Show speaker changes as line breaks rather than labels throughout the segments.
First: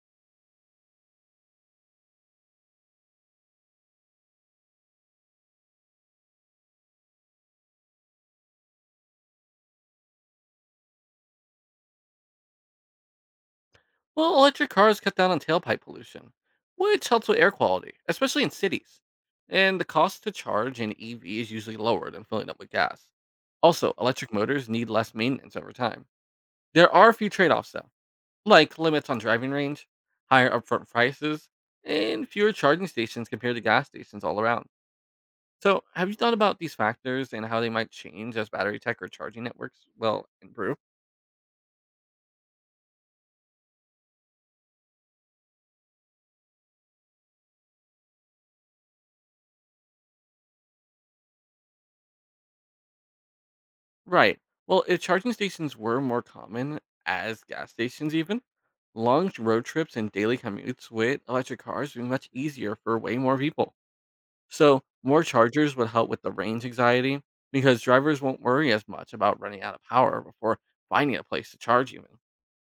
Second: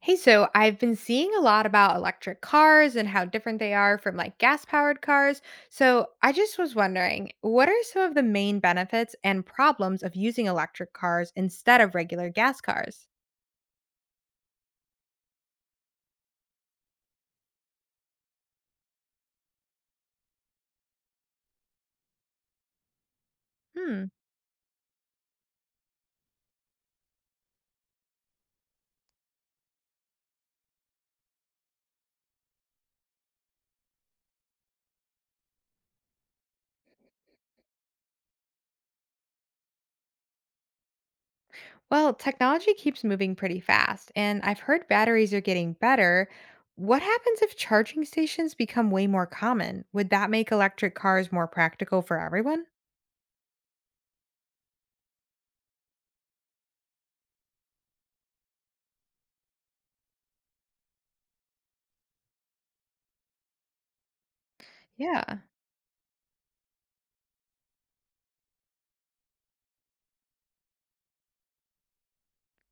Hey, so I've been seeing a lot about electric cars and how different they are from like gas powered cars. So I just was wondering, what are some of the main benefits and problems of using electric cars instead of regular gas cars?
Well, electric cars cut down on tailpipe pollution, which helps with air quality, especially in cities. And the cost to charge an EV is usually lower than filling up with gas. Also,
Hmm.
electric motors need less maintenance over time. There are a few trade offs, though, like limits on driving range, higher upfront prices, and fewer charging stations compared to gas stations all around. So, have you thought about these factors and how they might change as battery tech or charging networks will improve?
Well, technology keeps moving pretty fast, and I've heard batteries are getting better. What happens if charging stations become way more common? Would that make electric cars more practical for everyone?
Right. Well, if charging stations were more common as gas stations, even long road trips and daily commutes with electric cars would be much easier for way more people. So, more
Yeah.
chargers would help with the range anxiety because drivers won't worry as much about running out of power before finding a place to charge, even.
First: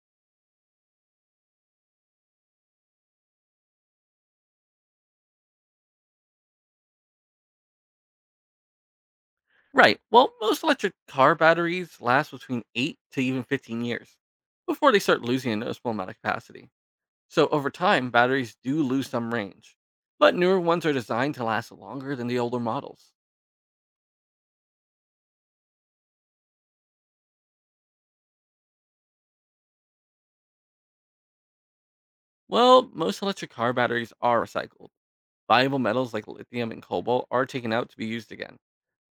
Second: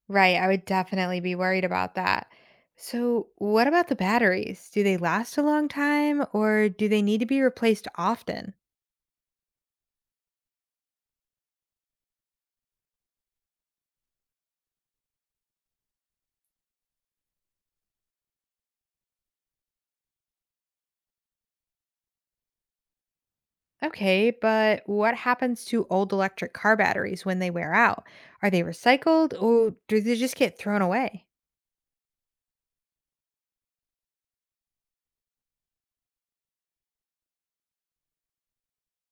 Right, I would definitely be worried about that. So, what about the batteries? Do they last a long time or do they need to be replaced often?
Right. Well, most electric car batteries last between 8 to even 15 years before they start losing a noticeable amount of capacity. So over time, batteries do lose some range, but newer ones are designed to last longer than the older models.
Okay, but what happens to old electric car batteries when they wear out? Are they recycled or do they just get thrown away?
Well, most electric car batteries are recycled. Valuable metals like lithium and cobalt are taken out to be used again.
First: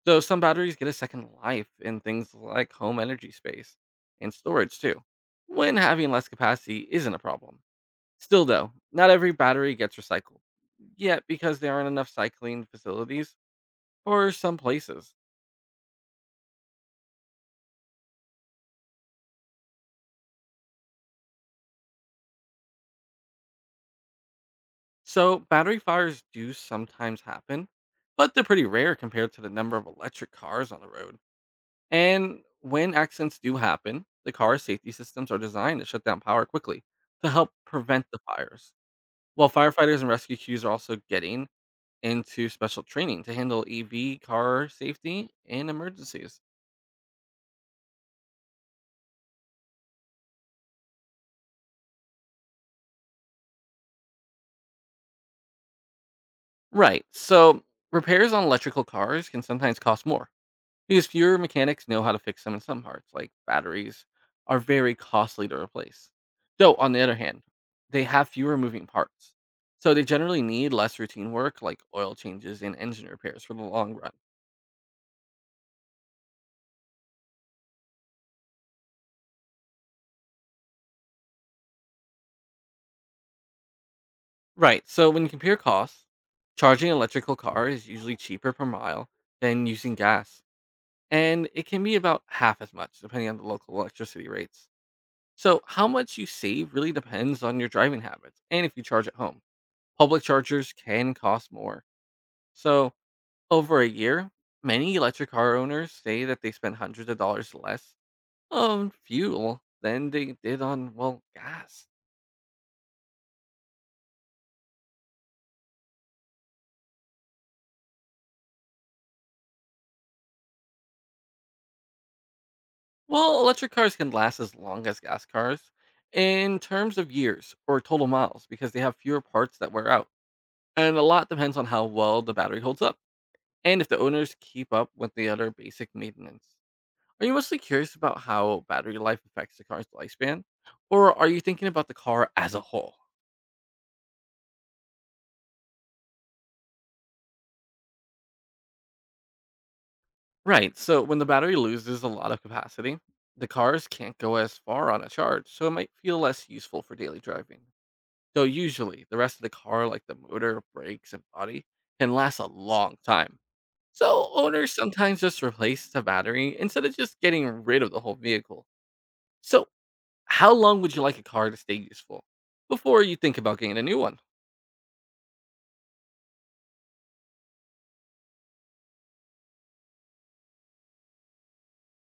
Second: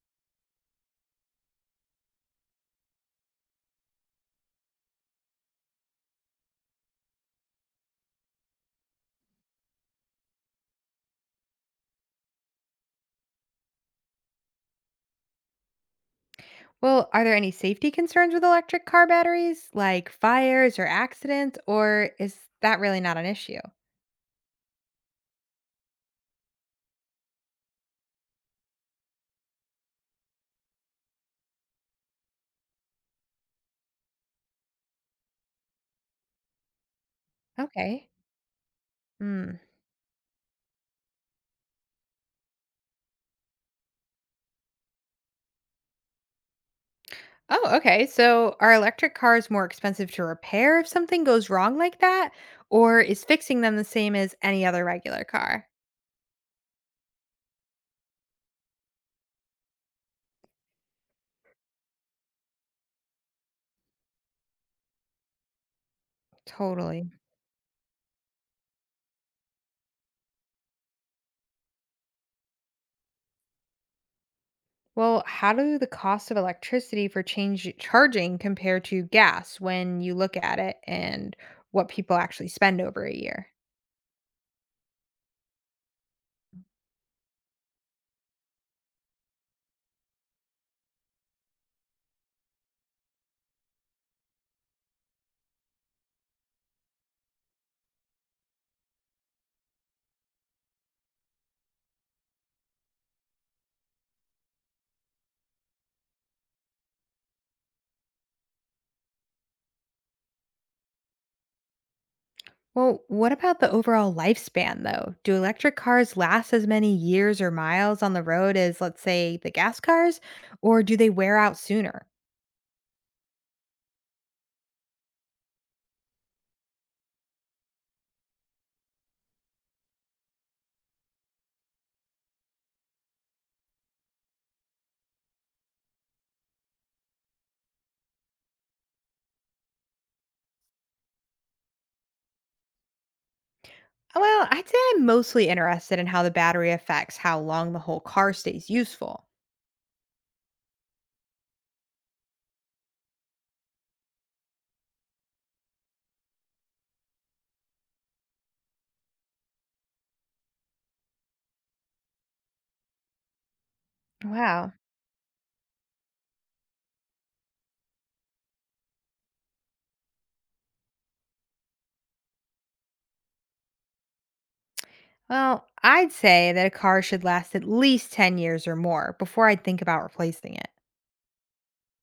So some batteries get a second life in things like home energy space and storage too, when having less capacity isn't a problem. Still though, not every battery gets recycled yet because there aren't enough cycling facilities for some places.
Well, are there any safety concerns with electric car batteries, like fires or accidents, or is that really not an issue?
So, battery fires do sometimes happen, but they're pretty rare compared to the number of electric cars on the road. And when accidents do happen, the car safety systems are designed to shut down power quickly to help prevent
Okay.
the fires. While firefighters and rescue crews are also getting into special training to handle EV car safety and emergencies.
Oh, okay. So are electric cars more expensive to repair if something goes wrong like that? Or is fixing them the same as any other regular car?
Right. So, repairs on electrical cars can sometimes cost more because fewer mechanics know how to fix them in some parts, like batteries, are very costly to replace. Though, on the
Totally.
other hand, they have fewer moving parts. So they generally need less routine work like oil changes and engine repairs for the long run.
Well, how do the cost of electricity for change charging compare to gas when you look at it and what people actually spend over a year?
Right, so when you compare costs, charging an electrical car is usually cheaper per mile than using gas. And it can be about half as much depending on the local electricity rates. So how much you save really depends on your driving habits and if you charge at home. Public chargers can cost more. So, over a year, many electric car owners say that they spent hundreds of dollars less on fuel than they did on, well, gas.
Well, what about the overall lifespan though? Do electric cars last as many years or miles on the road as let's say the gas cars or do they wear out sooner?
Well, electric cars can last as long as gas cars in terms of years or total miles because they have fewer parts that wear out. And a lot depends on how well the battery holds up and if the owners keep up with the other basic maintenance. Are you mostly curious about how battery life affects the car's lifespan? Or are you thinking about the car as a whole?
Well, I'd say I'm mostly interested in how the battery affects how long the whole car stays useful.
Right. So when the battery loses a lot of capacity, the cars can't go as far on a charge, so it might feel less useful for daily driving. So usually the rest of the car, like the motor, brakes, and body, can last a long time. So owners
Wow.
sometimes just replace the battery instead of just getting rid of the whole vehicle. So how long would you like a car to stay useful before you think about getting a new one?
Well, I'd say that a car should last at least 10 years or more before I'd think about replacing it.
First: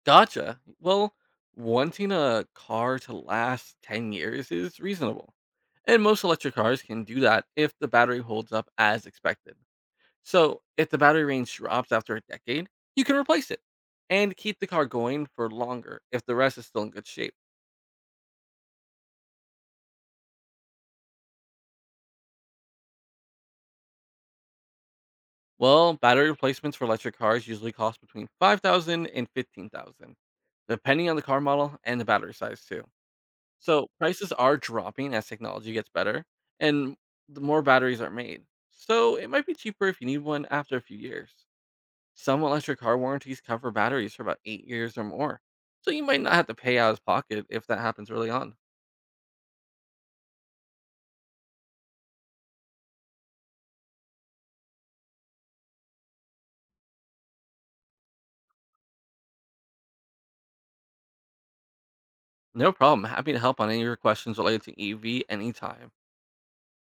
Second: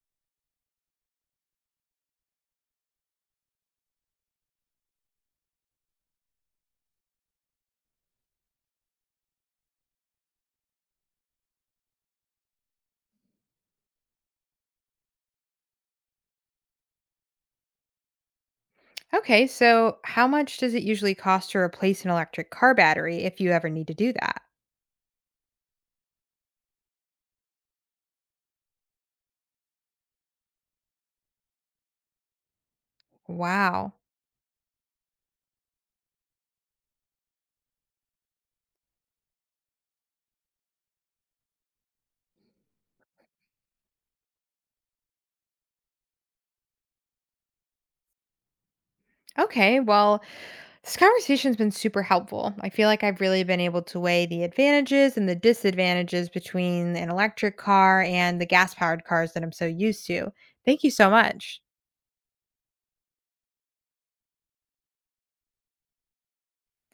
Gotcha. Well, wanting a car to last 10 years is reasonable. And most electric cars can do that if the battery holds up as expected. So, if the battery range drops after a decade, you can replace it and keep the car going for longer if the rest is still in good shape.
Okay, so how much does it usually cost to replace an electric car battery if you ever need to do that?
Well, battery replacements for electric cars usually cost between 5,000 and 15,000, depending on the car model and the battery size too. So
Wow.
prices are dropping as technology gets better and the more batteries are made. So it might be cheaper if you need one after a few years. Some electric car warranties cover batteries for about 8 years or more. So you might not have to pay out of pocket if that happens early on.
Okay, well, this conversation's been super helpful. I feel like I've really been able to weigh the advantages and the disadvantages between an electric car and the gas powered cars that I'm so used to. Thank you so much.
No problem. Happy to help on any of your questions related to EV anytime.